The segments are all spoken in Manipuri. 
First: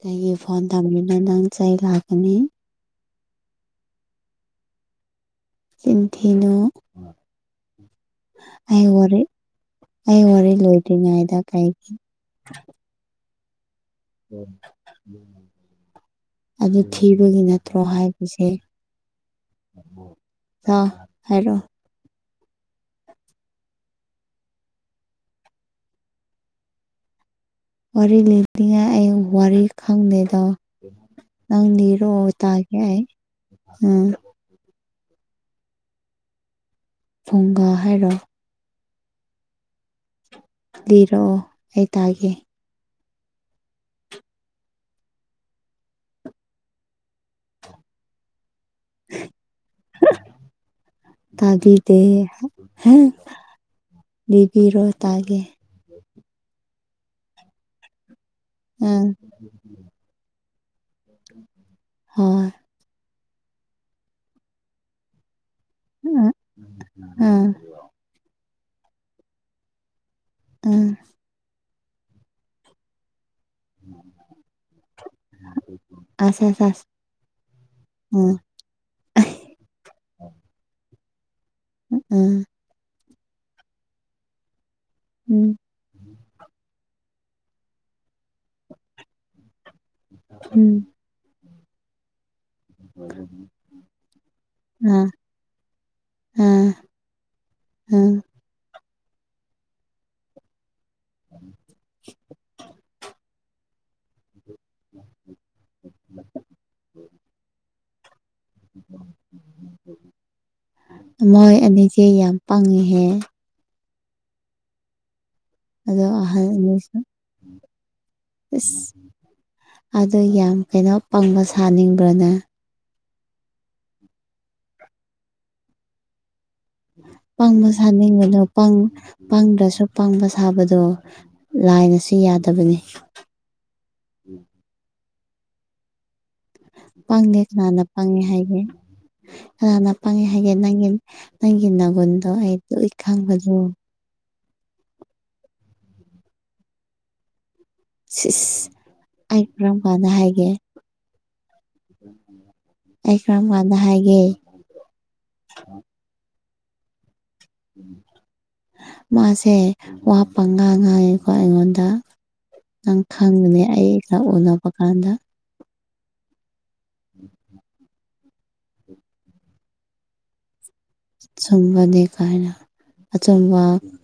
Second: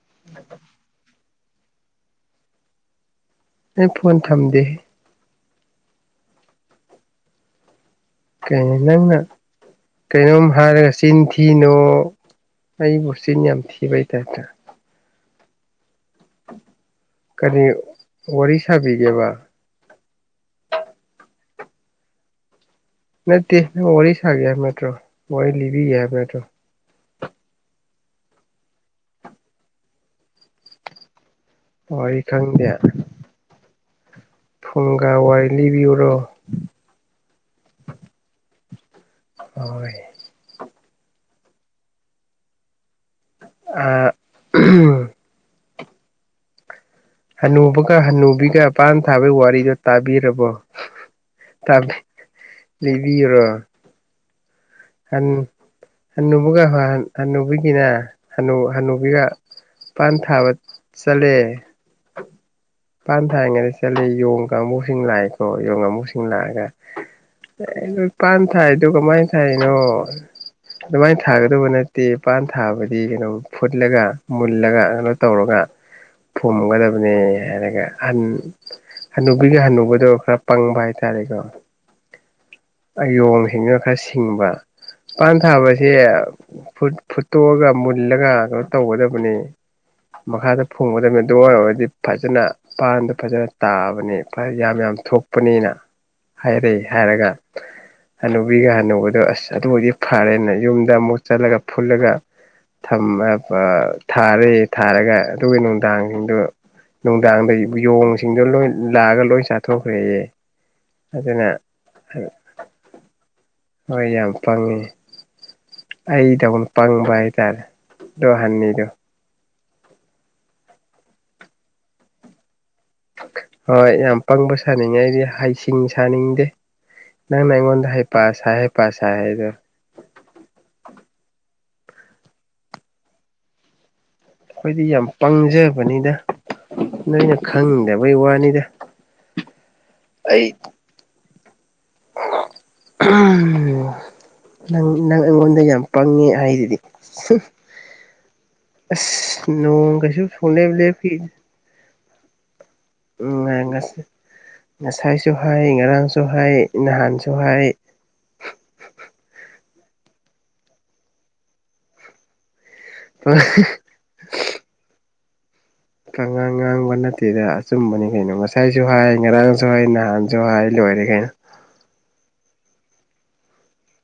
ꯀꯩꯒꯤ ꯐꯣꯟ ꯊꯝꯒꯤꯅꯣ ꯅꯪ ꯆꯩ ꯂꯥꯛꯀꯅꯤ ꯑꯩ ꯐꯣꯟ ꯊꯝꯗꯦꯍꯦ ꯆꯤꯟ ꯊꯤꯅꯨ ꯀꯩꯅꯣ ꯑꯩ ꯅꯪꯅ ꯋꯥꯔꯤ ꯑꯩ ꯀꯩꯅꯣꯝ ꯋꯥꯔꯤ ꯍꯥꯏꯔꯒ ꯆꯤꯟ ꯂꯣꯏꯗ꯭ꯔꯤꯉꯩꯗ ꯀꯩ ꯊꯤꯅꯨ ꯑꯩꯕꯨ ꯆꯤꯟ ꯌꯥꯝ ꯊꯤꯕꯩ ꯇꯥꯏꯞꯇ [unintelligible] ꯑꯗꯨ ꯊꯤꯕꯒꯤ ꯀꯔꯤ ꯅꯠꯇ꯭ꯔꯣ ꯍꯥꯏꯕꯁꯦ ꯋꯥꯔꯤ ꯁꯥꯕꯤꯒꯦꯕ ꯍꯥ ꯍꯥꯏꯔꯣ ꯅꯠꯇꯦ ꯅꯪꯕꯣ ꯋꯥꯔꯤ ꯁꯥꯒꯦ ꯍꯥꯏꯕ ꯅꯠꯇ꯭ꯔꯣ ꯋꯥꯔꯤ ꯂꯤꯕꯤꯒꯦ ꯍꯥꯏꯕ ꯅꯠꯇꯔꯣ ꯋꯥꯔꯤ ꯂꯤꯅꯤꯡꯉꯥꯏ ꯑꯩ ꯋꯥꯔꯤ ꯈꯪꯗꯦꯗ ꯅꯪ ꯂꯤꯔꯣ ꯋꯥꯔꯤ ꯈꯪꯗꯦ ꯇꯥꯒꯦ ꯑꯩ ꯎꯝ ꯐꯨꯡꯒꯥ ꯋꯥꯔꯤ ꯂꯤꯕꯤꯌꯨꯔꯣ ꯐꯨꯡꯒꯥ ꯍꯥꯏꯔꯣ ꯍꯣꯏ ꯂꯤꯔꯛꯑꯣ ꯑꯩ ꯇꯥꯒꯦ ꯑꯥ ꯎꯝ ꯍꯅꯨꯕꯒ ꯍꯅꯨꯕꯤꯒ ꯄꯥꯟ ꯊꯥꯕꯒꯤ ꯋꯥꯔꯤꯗꯣ ꯇꯥꯕꯤꯔꯕꯣ ꯇꯥꯕꯤ ꯇꯥꯕꯤꯗꯦ ꯍꯥ ꯂꯤꯕꯤꯌꯨꯔꯣ ꯂꯤꯕꯤꯔꯣ ꯍꯟ ꯇꯥꯒꯦ ꯍꯟꯅꯨꯕꯒ ꯍꯣꯏ ꯍꯟꯅꯨꯕꯤꯒꯤꯔ ꯍꯟꯅꯨ ꯎꯝ ꯍꯟꯅꯨꯕꯤꯒ ꯄꯥꯟ ꯊꯥꯕ ꯆꯠꯂꯦ ꯍꯣꯏ ꯄꯥꯟ ꯊꯥꯔꯤꯉꯩꯗ ꯆꯠꯂꯦ ꯌꯣꯡ ꯀꯥꯡꯕꯨꯁꯤꯡ ꯂꯥꯛꯑꯦ ꯑꯣ ꯌꯣꯡ ꯑꯃꯨꯛꯁꯤꯡ ꯎꯝ ꯂꯥꯛꯑꯒ ꯎꯝ ꯑꯦ ꯅꯣꯏ ꯄꯥꯟ ꯊꯥꯏꯗꯣ ꯀꯃꯥꯏꯅ ꯊꯥꯏꯔꯤꯅꯣ ꯎꯝ ꯑꯗꯨꯃꯥꯏꯅ ꯊꯥꯒꯗꯧꯕ ꯅꯠꯇꯦ ꯄꯥꯟ ꯊꯥꯕꯗꯤ ꯀꯩꯅꯣ ꯐꯨꯠꯂꯒ ꯃꯨꯜꯂꯒ ꯀꯩꯅꯣ ꯇꯧꯔꯒ ꯑꯁ ꯑꯁ ꯑꯁ ꯐꯨꯝꯒꯗꯕꯅꯤ ꯍꯥꯏꯔꯒ ꯑꯍꯟ ꯎꯝ ꯍꯅꯨꯕꯤꯒ ꯍꯅꯨꯕꯗꯣ ꯈꯔ ꯄꯪꯕ ꯍꯥꯏꯇꯥꯔꯦꯀꯣ ꯎ ꯎꯝ ꯑꯌꯣꯡꯁꯤꯡꯗꯨꯅ ꯈꯔ ꯁꯤꯡꯕ ꯄꯥꯟ ꯎꯝ ꯊꯥꯕꯍꯥꯏ ꯁꯦ ꯐꯨ ꯐꯨꯠꯇꯣꯛꯑꯒ ꯃꯨꯜꯂꯒ ꯀꯩꯅꯣ ꯇꯧꯒꯗꯕꯅꯤ ꯃꯈꯥꯗ ꯎꯝ ꯐꯨꯝꯒꯗꯕꯅꯤ ꯑꯗꯨꯉꯣꯏ ꯑꯣꯏꯔꯗꯤ ꯐꯖꯅ ꯄꯥꯟꯗꯣ ꯐꯖꯅ ꯇꯥꯕꯅꯤ ꯐ ꯌꯥꯝ ꯌꯥꯝ ꯑꯥ ꯊꯣꯛꯄꯅꯤꯅ ꯑꯥ ꯍꯥꯏꯔꯦ ꯍꯥꯏꯔꯒ ꯑꯥ ꯍꯅꯨꯕꯤꯒ ꯍꯅꯨꯕꯗꯣ ꯑꯁ ꯑꯗꯨ ꯑꯣꯏꯗꯤ ꯐꯔꯦꯅ ꯌꯨꯝ ꯗ ꯑꯃꯨꯛ ꯆꯠꯂꯒ ꯐꯨꯜꯂꯒ ꯊꯝ ꯑ ꯑ ꯊꯥꯔꯦ ꯊꯥꯔꯒ ꯑꯗꯨꯒꯤ ꯅꯨꯡꯗꯥꯡꯁꯤꯡꯗꯨ ꯅꯨꯡꯗꯥꯡꯗꯒꯤ ꯌꯣꯡ ꯁꯤꯡꯗꯣ ꯂꯣꯏ ꯂꯥꯛꯑꯒ ꯂꯣꯏ ꯆꯥꯊꯣꯛꯈ꯭ꯔꯦꯌꯦ ꯑꯗꯨꯅ ꯃꯣꯏ ꯑꯅꯤꯁꯦ ꯌꯥꯝ ꯄꯪꯉꯤꯍꯦ ꯍꯣꯏ ꯌꯥꯝ ꯄꯪꯉꯦ ꯑꯗꯣ ꯑꯍꯟ ꯑꯅꯤꯁꯨ ꯍꯥꯏꯇꯥꯔꯦ ꯑꯗꯣ ꯏꯁ ꯍꯟꯅꯤꯗꯣ ꯑꯗꯣ ꯌꯥꯝ ꯀꯩꯅꯣ ꯄꯪꯕ ꯁꯥꯅꯤꯡꯕ꯭ꯔꯅꯥ ꯍꯣꯏ ꯌꯥꯝ ꯄꯪꯕ ꯁꯥꯅꯤꯡꯉꯦ ꯑꯩꯗꯤ ꯍꯩꯁꯤꯡ ꯁꯥꯅꯤꯡꯗꯦ ꯅꯪꯅ ꯄꯪꯕ ꯑꯩꯉꯣꯟꯗ ꯍꯩꯄꯥ ꯁꯥꯅꯤꯡꯉꯅꯣ ꯁꯥꯏ ꯄꯪ ꯍꯩꯄꯥ ꯁꯥꯏ ꯍꯥꯏꯗꯣ ꯄꯪꯗ꯭ꯔꯁꯨ ꯄꯪꯕ ꯁꯥꯕꯗꯣ ꯂꯥꯏꯅꯁꯨ ꯌꯥꯗꯕꯅꯤ ꯈꯣꯏꯗꯤ ꯌꯥꯝ ꯄꯪꯖꯕꯅꯤꯅ ꯄꯪꯗꯦ ꯀꯅꯥꯅ ꯄꯪꯉꯦ ꯍꯥꯏꯒꯦ ꯋꯥꯅꯤꯗ ꯀꯅꯥꯅ ꯄꯥꯡꯉꯦ ꯑꯩ ꯍꯥꯏꯒꯦ ꯅꯪꯒꯤ ꯅꯪꯒꯤ ꯅ ꯒꯨꯟꯗꯣ ꯑꯩ ꯂꯣꯏ ꯈꯪꯕꯗꯣ ꯅꯪ ꯅꯪ ꯑꯩꯉꯣꯟꯗ ꯌꯥꯝ ꯄꯪꯉꯦ ꯍꯥꯏꯗꯨꯗꯤ ꯁꯤꯁ ꯑꯩ ꯑꯁ ꯀꯔꯝ ꯅꯣꯡ ꯀꯥꯟꯗ ꯒꯁꯨ ꯍꯥꯏꯒꯦ ꯁꯨꯡꯂꯦꯞ ꯂꯦꯞꯈꯤ ꯑꯩ ꯀꯔꯝꯀꯥꯟꯗ ꯍꯥꯏꯒꯦ ꯉꯁꯥꯏꯁꯨ ꯍꯥꯏ ꯉꯔꯥꯡꯁꯨ ꯍꯥꯏ ꯅꯍꯥꯟꯁꯨ ꯍꯥꯏ ꯃꯥꯁꯦ ꯋꯥ ꯄꯉꯥꯡ ꯉꯥꯡꯉꯤꯀꯣ ꯑꯩꯉꯣꯟꯗ ꯅꯪ ꯈꯪꯒꯅꯤ ꯑꯩꯒ ꯎꯅꯕ ꯀꯥꯟꯗ ꯈꯪꯉꯥꯡ ꯉꯥꯡꯕ ꯅꯠꯇꯦꯗ ꯑꯆꯨꯝꯕꯅꯤ ꯀꯩꯅꯣ ꯉꯁꯥꯏꯁꯨ ꯍꯥꯏ ꯉꯔꯥꯡꯁꯨ ꯍꯥꯏ ꯅꯍꯥꯟꯁꯨ ꯍꯥꯏ ꯂꯣꯏꯔꯦ ꯀꯩꯅꯣ ꯆꯨꯝꯕꯅꯦ ꯀꯥꯏꯅ ꯑꯆꯨꯝꯕ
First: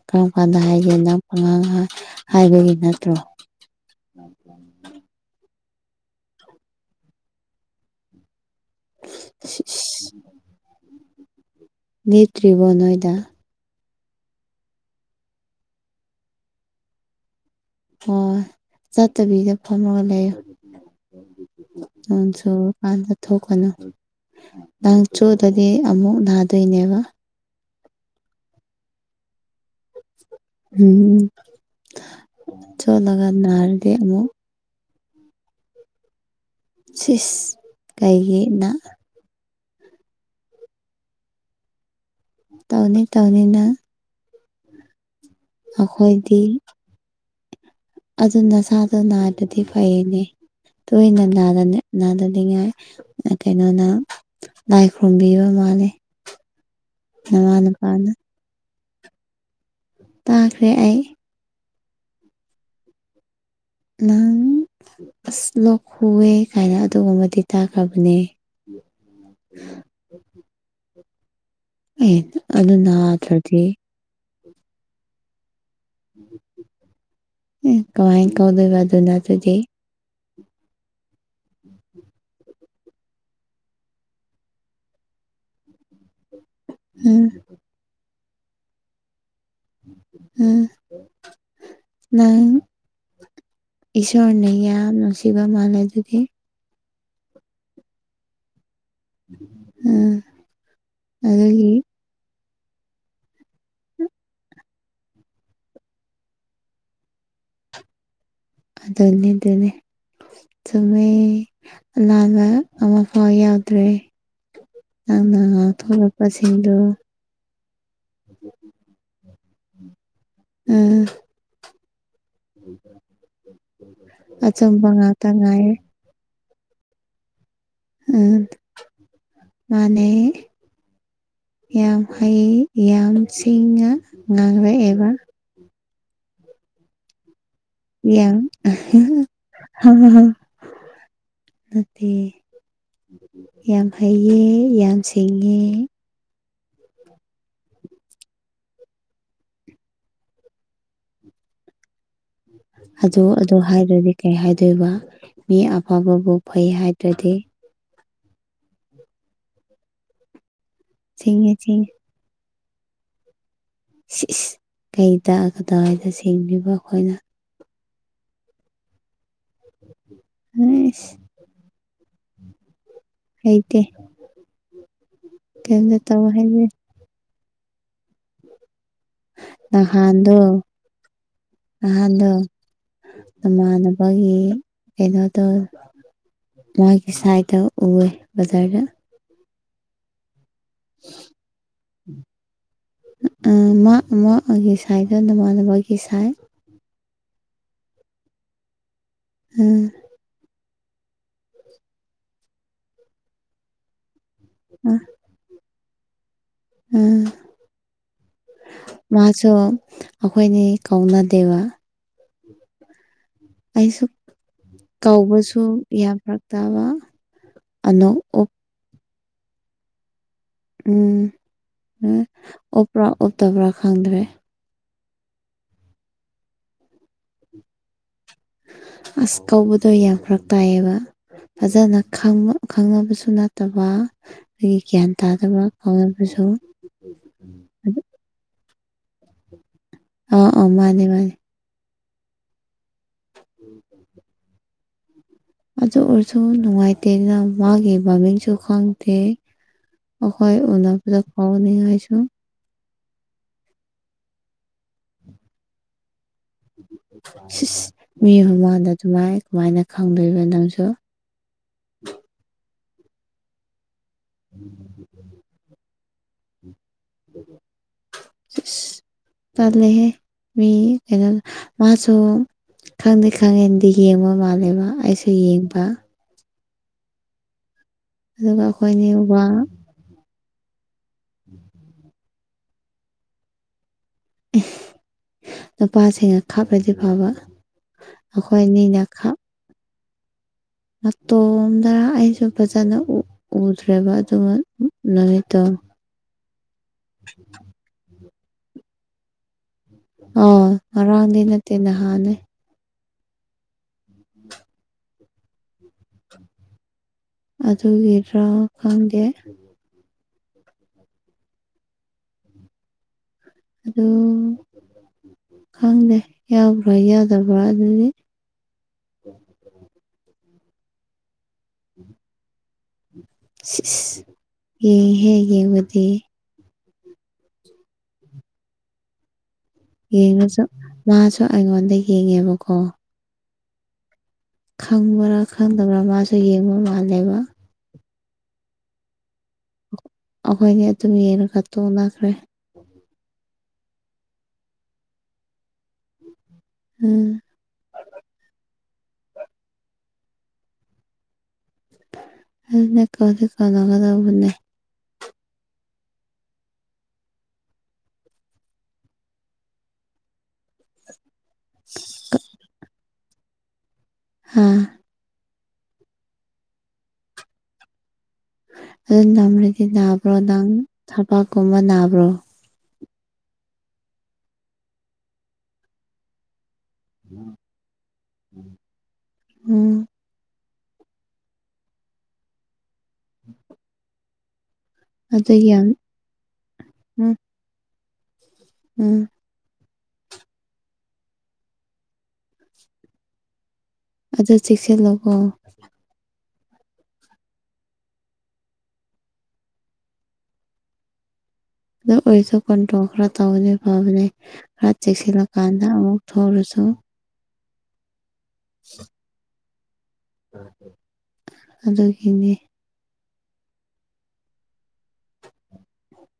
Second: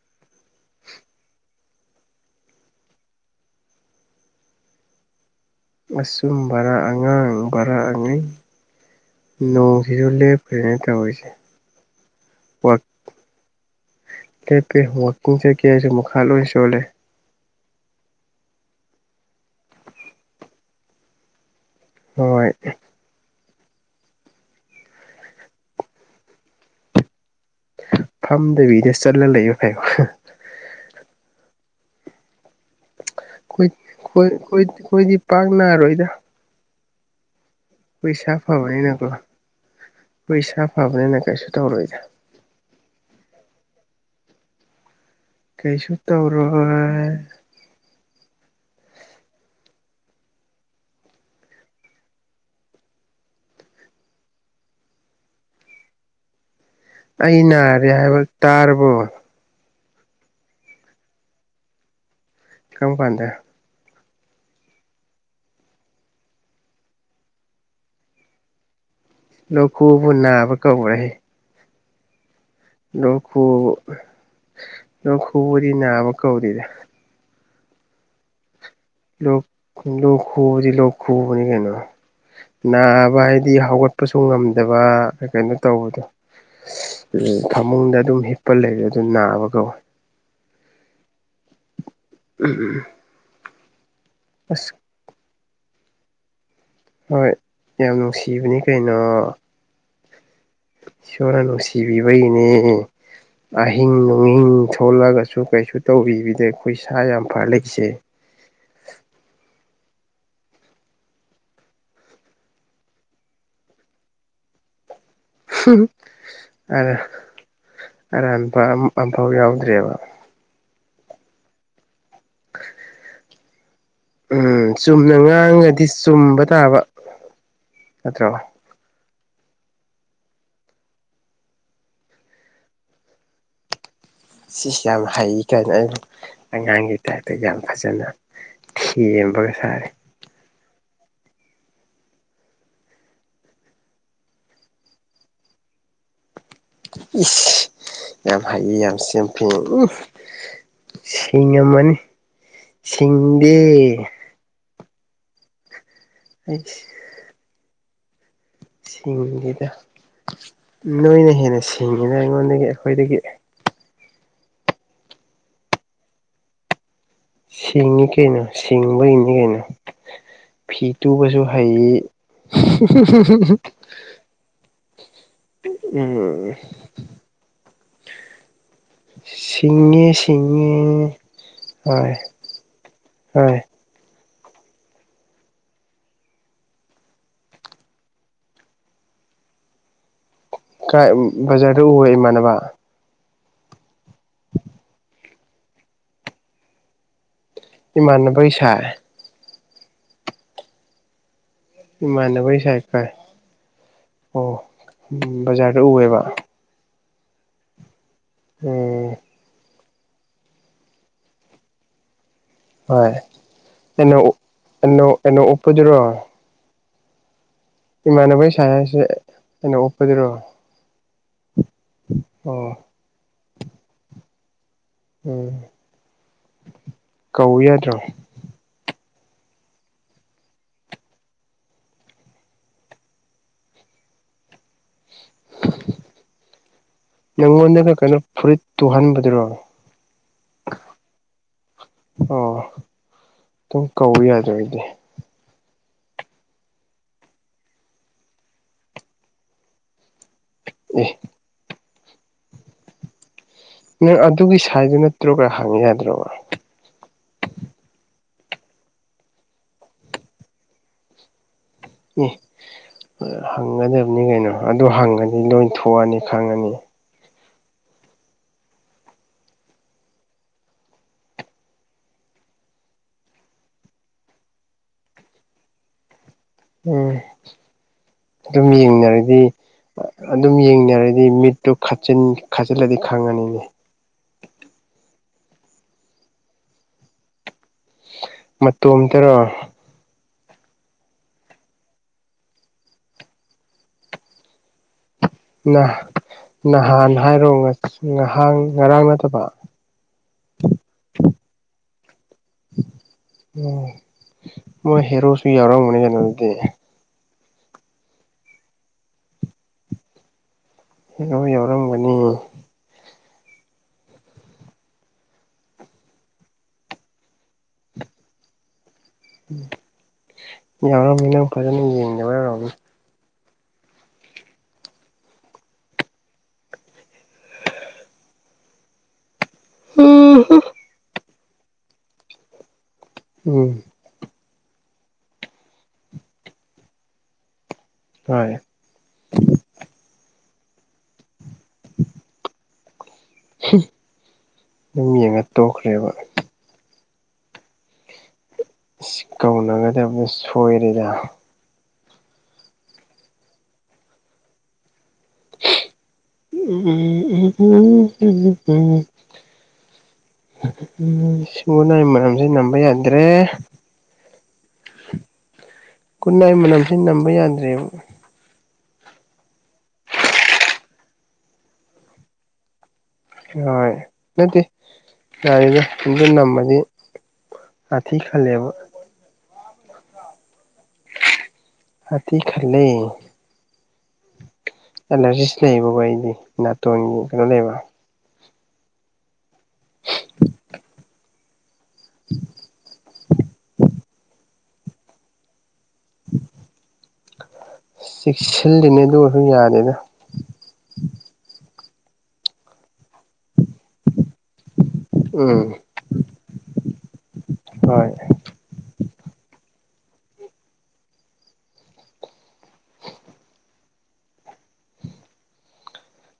ꯀꯔꯝꯀꯥꯟꯗ ꯍꯥꯏꯒꯦ ꯅꯪ ꯄꯉꯥꯡ ꯉꯥꯡ ꯍꯥꯏꯕꯒꯤ ꯅꯠꯇ꯭ꯔꯣ ꯑꯆꯨꯝꯕꯔꯥ ꯑꯉꯥꯡꯕꯔꯥ ꯑꯉꯩ ꯅꯣ ꯖꯤꯁꯨ ꯂꯦꯞꯈ꯭ꯔꯦꯅꯦ ꯇꯧꯔꯤꯁꯤ ꯅꯦꯠꯇ꯭ꯔꯤꯕꯣ ꯅꯣꯏꯗ ꯀꯦꯀꯦ ꯋꯥꯛꯀꯤꯡ ꯆꯠꯀꯦꯁꯨ ꯃꯈꯥ ꯂꯣꯏ ꯆꯣꯠꯂꯦ ꯑꯣ ꯆꯠꯇꯕꯤꯗ ꯐꯝꯃꯒ ꯂꯩꯌꯣ ꯅꯣꯡ ꯍꯣꯏ ꯆꯨꯔꯀꯥꯟꯗ ꯊꯣꯛꯀꯅꯨ ꯅꯪ ꯆꯣꯠꯂꯗꯤ ꯑꯃꯨꯛ ꯅꯥꯗꯣꯏꯅꯦꯕ ꯐꯝꯗꯕꯤꯗ ꯆꯠꯂ ꯂꯩꯌꯨ ꯀꯩꯅꯣ ꯎꯝ ꯆꯣꯠꯂꯒ ꯈꯣꯏ ꯅꯥꯔꯗꯤ ꯑꯃꯨꯛ ꯈꯣꯏ ꯈꯣꯏ ꯈꯣꯏꯗꯤ ꯄꯥꯛ ꯅꯥꯔꯣꯏꯗꯥ ꯁꯤꯁ ꯈꯣꯏ ꯏꯁꯥ ꯀꯩꯒꯤ ꯅ ꯐꯕꯅꯤꯅꯀꯣ ꯈꯣꯏ ꯏꯁꯥ ꯐꯕꯅꯤꯅ ꯀꯩꯁꯨ ꯇꯧꯔꯣꯏꯗꯥ ꯇꯧꯅꯤ ꯇꯧꯅꯤ ꯅꯪ ꯀꯩꯁꯨ ꯑꯩꯈꯣꯏꯗꯤ ꯇꯧꯔꯣꯏ ꯑꯗꯨ ꯅꯁꯥꯗꯣ ꯅꯥꯗ꯭ꯔꯗꯤ ꯐꯩꯅꯦ ꯇꯣꯏꯅ ꯅꯥꯗ ꯅꯥꯗꯅꯤꯡꯉꯥꯏ ꯑ ꯀꯩꯅꯣꯅ ꯂꯥꯏ ꯈꯨꯔꯨꯝꯕꯤꯕ ꯃꯥꯜꯂꯦ ꯑꯩ ꯅꯃꯥ ꯅꯥꯔꯦ ꯅꯄꯥꯅ ꯍꯥꯏꯕ ꯇꯥꯔꯕꯣ ꯇꯥꯈ꯭ꯔꯦ ꯑꯩ ꯀꯝꯀꯥꯟꯗ ꯅꯪ ꯑꯁ ꯂꯣꯋꯦ ꯀꯥꯏꯅ ꯑꯗꯨꯒꯨꯝꯕꯗꯤ ꯇꯥꯈ꯭ꯔꯕꯅꯦ ꯂꯣꯛ ꯈꯨꯕꯕꯨ ꯅꯥꯕ ꯀꯧꯕ꯭ꯔꯥꯍꯦ ꯑꯦ ꯑꯗꯨ ꯂꯣꯛ ꯈꯨ ꯅꯥꯗ꯭ꯔꯗꯤ ꯂꯣꯛ ꯈꯨꯕꯥꯗꯤ ꯅꯥꯕ ꯀꯧꯗꯦꯗ ꯀꯃꯥꯏ ꯀꯧꯗꯣꯏꯕ ꯑꯗꯨ ꯂꯣꯛ ꯅꯠꯇ꯭ꯔꯥꯗꯤ ꯂꯣꯛ ꯈꯨꯕꯗꯤ ꯂꯣꯛ ꯈꯨꯕꯅꯤ ꯀꯩꯅꯣ ꯅꯥꯕ ꯍꯥꯏꯗꯤ ꯍꯧꯒꯠꯄꯁꯨ ꯉꯝꯗꯕ ꯀꯩꯅꯣ ꯇꯧꯕꯗꯣ ꯎꯝ ꯐꯃꯨꯡꯗ ꯑꯗꯨꯝ ꯍꯤꯞꯄ ꯂꯩꯔꯥ ꯑꯗꯨ ꯅꯥꯕꯥ ꯀꯧꯋꯦ ꯎꯝ ꯎꯝ ꯎꯝ ꯏꯁꯣꯔꯅꯥ ꯌꯥꯝ ꯅꯨꯡꯁꯤꯕ ꯃꯥꯜꯂꯦ ꯑꯗꯨꯗꯤ ꯍꯣꯏ ꯌꯥꯝ ꯅꯨꯡꯁꯤꯕꯅꯤ ꯀꯩꯅꯣ ꯎꯝ ꯏꯁꯣꯔꯅꯥ ꯑꯗꯨꯒꯤ ꯅꯨꯡꯁꯤꯕꯤꯕꯩꯅꯦ ꯑꯍꯤꯡ ꯅꯨꯡꯍꯤꯡ ꯊꯣꯛꯣꯂꯛꯒꯁꯨ ꯀꯩꯁꯨ ꯇꯧꯕꯕꯤꯗꯦ ꯑꯩꯈꯣꯏ ꯏꯁꯥ ꯌꯥꯝ ꯐꯥꯔꯥ ꯂꯩꯁꯦ ꯑꯗꯨꯅꯤ ꯗꯨꯅꯦ ꯆꯨꯝꯃꯦ ꯑꯅꯥꯕ ꯑꯃꯐꯥꯎ ꯌꯥꯎꯗ꯭ꯔꯦ ꯅꯪꯅꯥ ꯉꯥꯡꯊꯣꯛꯂꯛꯄ ꯁꯤꯡꯗꯨ ꯑꯔꯥꯟꯕ ꯑꯃꯝꯐꯥꯎ ꯌꯥꯎꯗ꯭ꯔꯦꯕ ꯎꯝ ꯎꯝ ꯎꯝ ꯆꯨꯝꯅ ꯉꯥꯏꯔꯦ ꯉꯥꯡꯉꯗꯤ ꯆꯨꯝꯕ ꯇꯥꯕ ꯅꯠꯇ꯭ꯔꯣ ꯎꯝ ꯃꯥꯥꯟꯅꯩ ꯌꯥꯝ ꯍꯩ ꯌꯥꯝ ꯁꯤꯡꯅ ꯁꯤꯁ ꯌꯥꯝ ꯉꯥꯡꯔꯛꯑꯦꯕ ꯍꯩ ꯀꯥꯏꯅ ꯑꯉꯥꯡꯒꯤ ꯍꯥꯏꯐꯦꯠ ꯌꯥꯝ ꯐꯖꯅ ꯌꯥꯝ ꯊꯦꯝꯕꯒ ꯁꯥꯔꯦ ꯍꯥ ꯍꯥ ꯍꯥ ꯅꯠꯇꯦ ꯌꯥꯝ ꯍꯩꯌꯦ ꯌꯥꯝ ꯁꯤꯡꯉꯦ ꯌꯥꯝ ꯍꯥꯏꯌꯦ ꯌꯥꯝ ꯁꯤꯝꯄꯤꯡ ꯎꯝ ꯁꯤꯡꯉꯃꯃꯥꯅꯤ ꯑꯗꯨ ꯑꯗꯨ ꯁꯤꯡꯗꯦ ꯍꯥꯏꯗ꯭ꯔꯗꯤ ꯀꯩ ꯍꯥꯏꯗꯣꯏꯕ ꯃꯤ ꯑꯐꯕꯕꯨ ꯐꯩ ꯑꯩꯁ ꯍꯥꯏꯗ꯭ꯔꯥꯗꯤ ꯁꯤꯡꯉꯤꯗꯥ ꯅꯣꯏꯅ ꯁꯤꯡꯉꯦ ꯍꯦꯟꯅ ꯁꯤꯡꯉꯦ ꯁꯤꯡꯉꯤꯅ ꯑꯩꯉꯣꯟꯗꯒꯤ ꯑꯩꯈꯣꯏꯗꯒꯤ ꯁꯤꯁ ꯀꯩ ꯇꯥꯛ ꯀꯗꯥꯋꯥꯏꯗ ꯁꯦꯡꯕꯤꯕ ꯑꯩꯈꯣꯏꯅ ꯁꯤꯡꯉꯤ ꯀꯩꯅꯣ ꯁꯤꯡꯕꯒꯤꯅꯤ ꯀꯩꯅꯣ ꯐꯤ ꯑꯁ ꯇꯨꯕꯁꯨ ꯍꯩ ꯍꯩꯇꯦ ꯀꯩꯝꯇ ꯇꯧ ꯎꯝ ꯍꯩꯇꯦ ꯁꯤꯡꯉꯦ ꯅꯍꯥꯟꯗꯣ ꯁꯤꯡꯉꯦ ꯍꯣꯏ ꯅꯍꯥꯟꯗꯣ ꯍꯣꯏ ꯅꯃꯥꯟꯅꯕꯥ ꯃꯥꯒꯤ ꯀꯩꯅꯣꯗꯣ ꯃꯥꯒꯤ ꯁꯥꯏꯠꯇ ꯎꯑꯦ ꯕꯖꯥꯔꯗ [inaudible] ꯀꯥꯏ ꯕꯖꯥꯔꯗ ꯎꯋꯦ ꯏꯃꯥꯟꯅꯕ ꯃꯥ ꯃꯥ ꯁꯥꯏꯠꯇ ꯅꯃꯥꯟꯅꯕꯒꯤ ꯁꯥꯏꯠ ꯏꯃꯥꯟꯅꯕꯩ ꯁꯥꯏ ꯎꯝ ꯏꯃꯥꯟꯅꯕꯒꯤ ꯁꯥꯏꯠ ꯀꯥꯏ ꯑꯣ ꯕꯖꯥꯔꯗ ꯎꯑꯦꯕ ꯎꯝ ꯎꯝ ꯃꯥꯁꯨ ꯑꯩꯈꯣꯏꯅꯤ ꯀꯧꯅꯗꯦꯕ ꯍꯣꯏ ꯑꯩꯁꯨ ꯑꯦꯅꯣꯛ ꯑꯦꯅꯣꯛ ꯎꯞꯄꯥꯗꯨꯔꯣ ꯇꯋꯥ ꯏꯃꯥꯟꯅꯕꯩ ꯁꯥꯏ ꯍꯥꯏꯁꯦ ꯑꯩꯅꯣꯛ ꯎꯞꯄꯗꯨꯔꯣ ꯎꯝ ꯎꯝ ꯑꯣ ꯑꯣꯞꯄ꯭ꯔꯥ ꯑꯣꯞꯇꯕ꯭ꯔꯥ ꯈꯪꯗ꯭ꯔꯦ ꯎꯝ ꯀꯧ ꯌꯥꯗ꯭ꯔꯣ ꯑꯁ ꯀꯧꯕꯗꯣ ꯌꯥꯝ ꯐꯔꯛ ꯇꯥꯏꯌꯦꯕ ꯐꯖꯅ ꯈꯪꯅ ꯈꯪꯅꯕꯁꯨ ꯅꯠꯇꯕ ꯑꯗꯨꯒꯤ ꯒ꯭ꯌꯥꯟ ꯇꯥꯗꯕ ꯀꯥꯎꯅꯕꯁꯨ ꯅꯪꯉꯣꯟꯗꯒ ꯀꯩꯅꯣ ꯐꯨꯔꯤꯠ ꯇꯨꯍꯟꯕꯗꯨꯔꯣ ꯑꯥ ꯑꯣ ꯃꯥꯅꯦ ꯃꯥꯅꯦ ꯑꯣ ꯑꯗꯨꯝ ꯀꯧ ꯌꯥꯏꯗ ꯑꯩꯗꯤ ꯑꯗꯨ ꯑꯣꯏꯔꯁꯨ ꯅꯨꯡꯉꯥꯏꯇꯦꯗ ꯃꯥꯒꯤ ꯃꯃꯤꯡꯁꯨ ꯈꯪꯗꯦ ꯑꯈꯣꯏ ꯑꯦ ꯎꯅꯕꯗ ꯀꯧꯅꯤꯡꯉꯥꯏꯁꯨ ꯅꯪ ꯑꯗꯨꯒꯤ ꯁꯥꯏꯇꯨ ꯅꯠꯇ꯭ꯔꯣꯒ ꯍꯪ ꯌꯥꯗ꯭ꯔꯣꯕ ꯁꯤꯁ ꯃꯤ ꯃꯃꯥꯡꯗ ꯑꯗꯨꯃꯥꯏ ꯀꯃꯥꯏꯅ ꯈꯪꯗꯣꯏꯕ ꯅꯪꯁꯨ ꯢ ꯑꯥ ꯍꯪꯒꯗꯕꯅꯤ ꯀꯩꯅꯣ ꯑꯗꯨ ꯍꯪꯉꯅꯤ ꯅꯣꯢ ꯊꯣꯛꯑꯅꯤ ꯈꯪꯉꯅꯤ [unintelligible] ꯇꯜꯂꯦꯍꯦ ꯃꯤ ꯀꯩꯅꯣ ꯃꯥꯁꯨ ꯈꯪꯗꯤ ꯈꯪꯉꯟꯗꯦ ꯌꯦꯡꯕ ꯃꯥꯜꯂꯦꯕ ꯑꯩꯁꯨ ꯌꯦꯡꯕ ꯎꯝ ꯑꯗꯨꯒ ꯑꯗꯨꯝ ꯑꯩꯈꯣꯏꯅꯤ ꯌꯦꯡꯅꯔꯗꯤ ꯋꯥ ꯑꯗꯨꯝ ꯌꯦꯡꯅꯔꯗꯤ ꯃꯤꯠꯇꯨ ꯈꯠꯆꯤꯟ ꯈꯆꯤꯜꯂꯗꯤ ꯈꯪꯉꯅꯤꯅꯦ ꯅꯨꯄꯥꯁꯤꯡꯅ ꯈꯞꯔꯗꯤ ꯐꯕ ꯑꯩꯈꯣꯏ ꯑꯅꯤꯅ ꯈꯞ ꯃꯇꯣꯝꯇꯔꯣ ꯃꯇꯣꯝꯗ ꯑꯩꯁꯨ ꯐꯖꯅ ꯎ ꯎꯗ꯭ꯔꯦꯕ ꯑꯗꯨ ꯅꯨꯃꯤꯠ ꯅ ꯅꯍꯥꯟ ꯍꯥꯏꯔꯣ ꯉꯍꯥꯡ ꯉꯔꯥꯡ ꯅꯠꯇꯕ ꯑꯣ ꯉꯔꯥꯡꯗꯤ ꯅꯠꯇꯦ ꯅꯍꯥꯟꯅꯦ ꯎꯝ ꯃꯣꯏ ꯍꯦꯔꯣꯁꯨ ꯌꯥꯎꯔꯝꯒꯅꯤ ꯀꯩꯅꯣ ꯑꯗꯨꯗꯤ ꯑꯗꯨꯒꯤꯔꯥ ꯈꯪꯗꯦ ꯌꯥꯎꯔꯝꯒꯅꯤꯑꯦ ꯑꯗꯨ ꯈꯪꯗꯦ ꯌꯥꯎꯕ꯭ꯔꯥ ꯌꯥꯎꯗꯕ꯭ꯔꯥ ꯑꯗꯨꯗꯤ ꯌꯥꯎꯔꯝꯅꯤ ꯅꯪ ꯐꯖꯅ ꯌꯦꯗꯕꯩ ꯑꯣꯢꯔꯝꯅꯤ ꯁꯤꯁ ꯌꯦꯡꯏꯍꯦ ꯌꯦꯡꯕꯗꯤ ꯌꯦꯡꯉꯁꯨ ꯃꯥꯁꯨ ꯑꯩꯉꯣꯟꯗ ꯌꯦꯡꯉꯦꯕꯀꯣ ꯎꯝ ꯈꯪꯕꯔꯥ ꯈꯪꯗꯕ꯭ꯔꯥ ꯃꯥꯁꯨ ꯌꯦꯡꯕ ꯃꯥꯜꯂꯦꯕ ꯍꯣꯏ ꯑꯈꯣꯏꯅꯦ ꯑꯗꯨꯝ ꯌꯦꯡꯉꯒ ꯇꯣꯛꯅꯈ꯭ꯔꯦ ꯍꯝ ꯑꯗꯨꯝ ꯌꯦꯡꯉ ꯇꯣꯛꯈ꯭ꯔꯦꯕ ꯎꯝ [unintelligible] ꯀꯧꯅꯒꯗꯤ ꯑꯃꯨꯛ ꯁꯣꯏꯔꯦꯗ ꯑꯗꯨꯅ ꯀꯧꯗꯤ ꯀꯧꯅꯒꯗꯕꯅꯦ [unintelligible] [unintelligible] ꯃꯅꯝꯁꯦ ꯅꯝꯕ ꯌꯥꯗ꯭ꯔꯦ ꯎꯝ ꯒꯨꯠꯅꯥꯥꯏ ꯃꯅꯝꯁꯤ ꯅꯝꯕ ꯌꯥꯗ꯭ꯔꯦꯕ ꯑꯗꯨ ꯅꯝꯔꯗꯤ ꯅꯥꯕ꯭ꯔꯣ ꯅꯪ ꯊꯕꯥꯛꯀꯨꯝꯕ ꯅꯥꯕ꯭ꯔꯣ ꯍꯣꯏ ꯅꯠꯇꯦ ꯌꯥꯔꯦꯗ ꯑꯗꯨꯅꯝꯃꯗꯤ [unintelligible] ꯍꯥꯛꯊꯤ ꯈꯜꯂꯦꯕ ꯎꯝ ꯍꯥꯛꯊꯤ ꯈꯜꯂꯦ [inaudible] ꯑꯗꯨ ꯑꯦꯂꯔꯖꯤꯁ ꯌꯥꯝ ꯂꯩꯌꯦꯕꯀꯣ ꯑꯩꯗꯤ ꯅꯥꯇꯣꯟꯒꯤ ꯎꯝ ꯀꯩꯅꯣ ꯂꯩꯕ ꯎꯝ [inaudible] ꯑꯗꯣ ꯆꯦꯛꯁꯤꯜꯂꯣꯀꯣ ꯆꯦꯛꯁꯤꯜꯂꯤꯅꯦ ꯑꯗꯨꯒ ꯗꯨꯝ ꯌꯥꯗꯦꯅ ꯑꯗꯨ ꯑꯣꯏꯁꯨ ꯀꯟꯇ꯭ꯔꯣꯜ ꯈꯔ ꯇꯧꯅꯤ ꯐꯕꯅꯦ ꯈꯔꯥ ꯆꯦꯛꯁꯤꯜꯂ ꯎꯝ ꯀꯥꯟꯗ ꯑꯃꯨꯛ ꯊꯔꯁꯨ ꯍꯣꯏ [inaudible] ꯑꯗꯨꯒꯤꯅꯦ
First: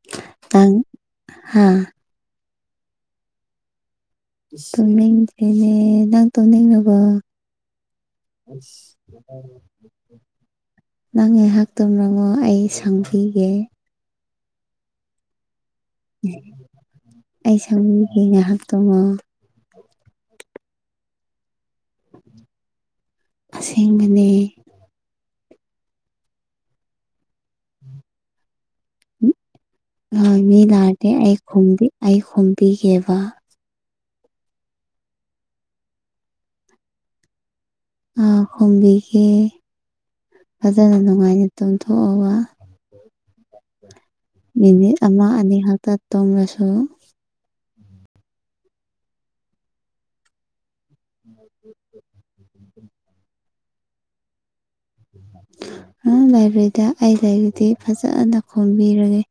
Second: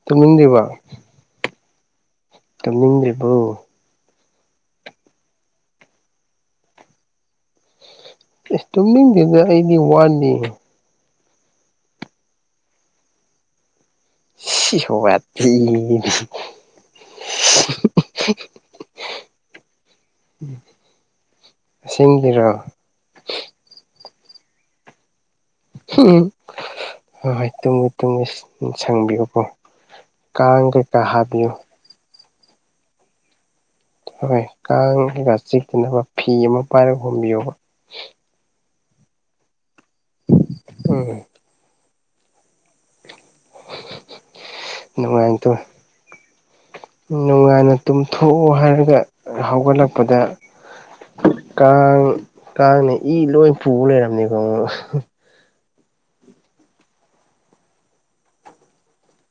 ꯇꯨꯝꯅꯤꯡꯗꯔ꯭ꯤꯕꯥ ꯅꯪ ꯍꯥ ꯇꯝꯅꯤꯡꯗ꯭ꯔꯤꯕꯣ ꯇꯨꯝꯅꯤꯡꯗꯔ꯭ꯤꯌꯦ ꯅꯪ ꯇꯨꯝꯅꯤꯡꯉꯥꯕꯣ ꯏꯁ ꯇꯨꯝꯅꯤꯡꯗꯤꯗ ꯑꯩꯗꯤ ꯋꯥꯠꯂꯤ ꯅꯪ ꯉꯥꯏꯍꯥꯛ ꯇꯨꯝꯔꯉꯣ ꯑꯩ ꯁꯪꯕꯤꯒꯦ ꯁꯤ ꯁꯤ ꯋ꯭ꯥꯊꯤꯗꯤ ꯑꯦ ꯑꯩ ꯁꯪꯕꯤꯒꯦ ꯉꯥꯏꯍꯥꯛ ꯇꯨꯝꯃꯣ ꯑꯁꯦꯡꯒꯤꯔꯣ ꯑꯁꯦꯡꯕꯅꯦ ꯎꯝ ꯍꯣꯏ ꯍꯣꯏ ꯇꯨꯝꯃꯦ ꯇꯨꯝꯃꯦ ꯁꯪꯕꯤꯌꯨꯀꯣ ꯃꯤ ꯀꯥꯡ ꯀꯩꯀꯥ ꯂꯛꯑꯗꯤ ꯑꯩ ꯍꯥꯞꯄꯤꯌꯨ ꯈꯨꯝꯕꯤ ꯑꯩ ꯈꯣꯝꯕꯤꯒꯦꯕ ꯍꯣꯏ ꯀꯥꯡꯒ ꯆꯤꯛꯇꯅꯕ ꯐꯤ ꯑꯃ ꯄꯥꯏꯔꯒ ꯍꯣꯝꯕꯤꯌꯣꯕ ꯑꯥ ꯍꯨꯝꯕꯤꯒꯦ ꯐꯖꯅ ꯎꯝ ꯅꯨꯡꯉꯥꯏꯅ ꯇꯨꯝꯊꯣꯛꯑꯒ ꯃꯤꯅꯤꯠ ꯑꯃ ꯅꯨꯡꯉꯥꯏꯇ ꯑꯅꯤ ꯈꯛꯇ ꯇꯨꯝꯔꯁꯨ ꯅꯨꯡꯉꯥꯏꯅ ꯇꯨꯝꯊꯣꯛꯎ ꯍꯥꯏꯔꯒ ꯍꯧꯒꯠꯂꯛꯄꯗ ꯀꯥꯡ ꯀꯥꯡꯅ ꯏ ꯂꯣꯏ ꯄꯨꯕ ꯂꯩꯔꯝꯅꯦꯀꯣ ꯎꯝ ꯂꯥꯏꯔꯣꯏꯗ ꯑꯩ ꯂꯩꯖꯤꯗꯤ ꯐꯖꯅ ꯍꯨꯝꯕꯤꯔꯒꯦ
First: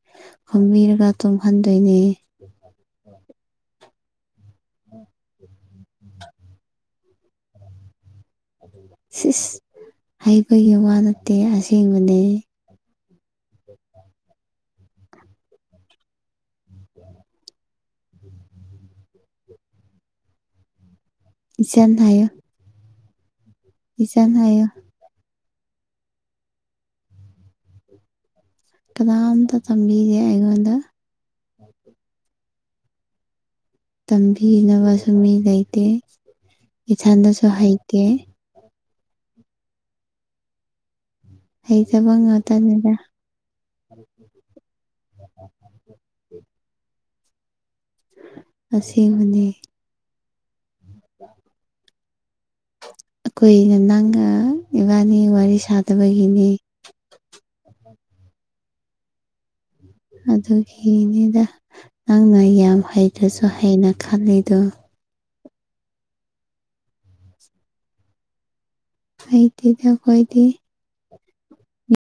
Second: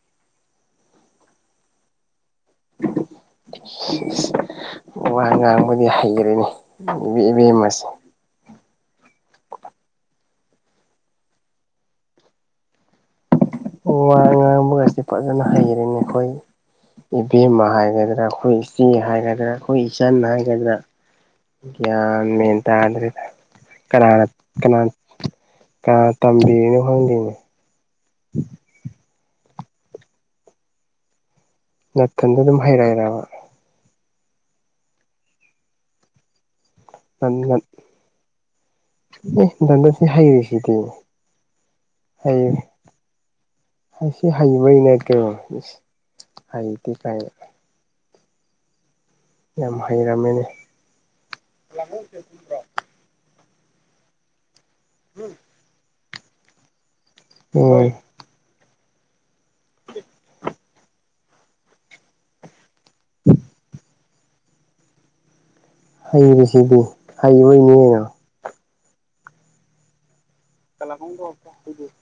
ꯍꯨꯝꯕꯤꯔꯒ ꯇꯨꯝꯍꯟꯗꯣꯏꯅꯦ ꯋꯥ ꯉꯥꯡꯕꯗꯤ ꯍꯩꯒꯔꯦꯅꯦ [unintelligible] ꯃꯁꯦ ꯁꯤꯁ ꯍꯩꯕꯒꯤ ꯋꯥ ꯅꯠꯇꯦ ꯑꯁꯦꯡꯕꯅꯦ ꯋꯥ ꯉꯥꯡꯕꯒꯁꯤ ꯐꯖꯅ ꯍꯩꯔꯦꯅꯦ ꯈꯣꯏ ꯏꯕꯦꯝꯃ ꯍꯥꯏꯒꯗ꯭ꯔꯥ ꯑꯩꯈꯣꯏ ꯏꯆꯦ ꯍꯥꯏꯒꯗ꯭ꯔꯥ ꯑꯩꯈꯣꯏ ꯏꯆꯟ ꯍꯥꯏꯒꯗ꯭ꯔꯥ ꯏꯆꯟ ꯒ꯭ꯌꯥꯟ ꯍꯥꯏꯌꯨ ꯃꯦꯟ ꯇꯥꯗꯔꯦꯗ ꯀꯅꯥꯅ ꯏꯆꯟ ꯍꯥꯏꯌꯨ ꯀꯅꯥ ꯀꯅꯥꯅ ꯇꯝꯕꯤꯔꯤꯅꯣ ꯈꯪꯗꯦꯅꯦ [inaudible] ꯀꯅꯥꯝꯇ ꯇꯝꯕꯤꯒꯦ ꯑꯩꯉꯣꯟꯗ ꯅꯥꯊꯟꯗ ꯑꯗꯨꯝ ꯍꯩꯔꯛꯑꯩꯔꯕ ꯇꯝꯕꯤꯅꯕꯁꯨ ꯃꯤ ꯂꯩꯇꯦ ꯏꯊꯟꯗꯁꯨ ꯍꯩꯇꯦ ꯑꯦ [unintelligible] ꯍꯩꯔꯤꯁꯤꯗꯤ ꯍꯩꯇꯕ ꯉꯥꯛꯇꯅꯤꯗ꯫ ꯑꯩ ꯁꯤ ꯍꯩꯕꯒꯤꯅꯦ ꯀꯩꯅꯣ ꯏꯁ ꯍꯩꯇꯦ ꯀꯥꯏꯅ꯫ ꯑꯁꯦꯡꯕꯅꯦ꯫ ꯎꯝ ꯍꯩꯔꯝꯃꯦꯅꯦ꯫ ꯑꯩꯈꯣꯏꯅ ꯅꯪꯒ ꯏꯕꯥꯅꯤ ꯋꯥꯔꯤ ꯁꯥꯗꯕꯒꯤꯅꯤ꯫ ꯍꯣꯏ꯫ ꯑꯗꯨꯒꯤꯅꯤꯗ ꯅꯪꯅ ꯌꯥꯝ ꯍꯩꯇ꯭ꯔꯁꯨ ꯍꯩꯅ ꯈꯜꯂꯤꯗꯣ꯫ ꯍꯩꯕꯁꯤꯗꯤ ꯍꯩꯕꯣꯏꯅꯦ ꯀꯩꯅꯣ꯫ ꯍꯩꯇꯦꯗ ꯑꯈꯣꯏꯗꯤ꯫ [unintelligible]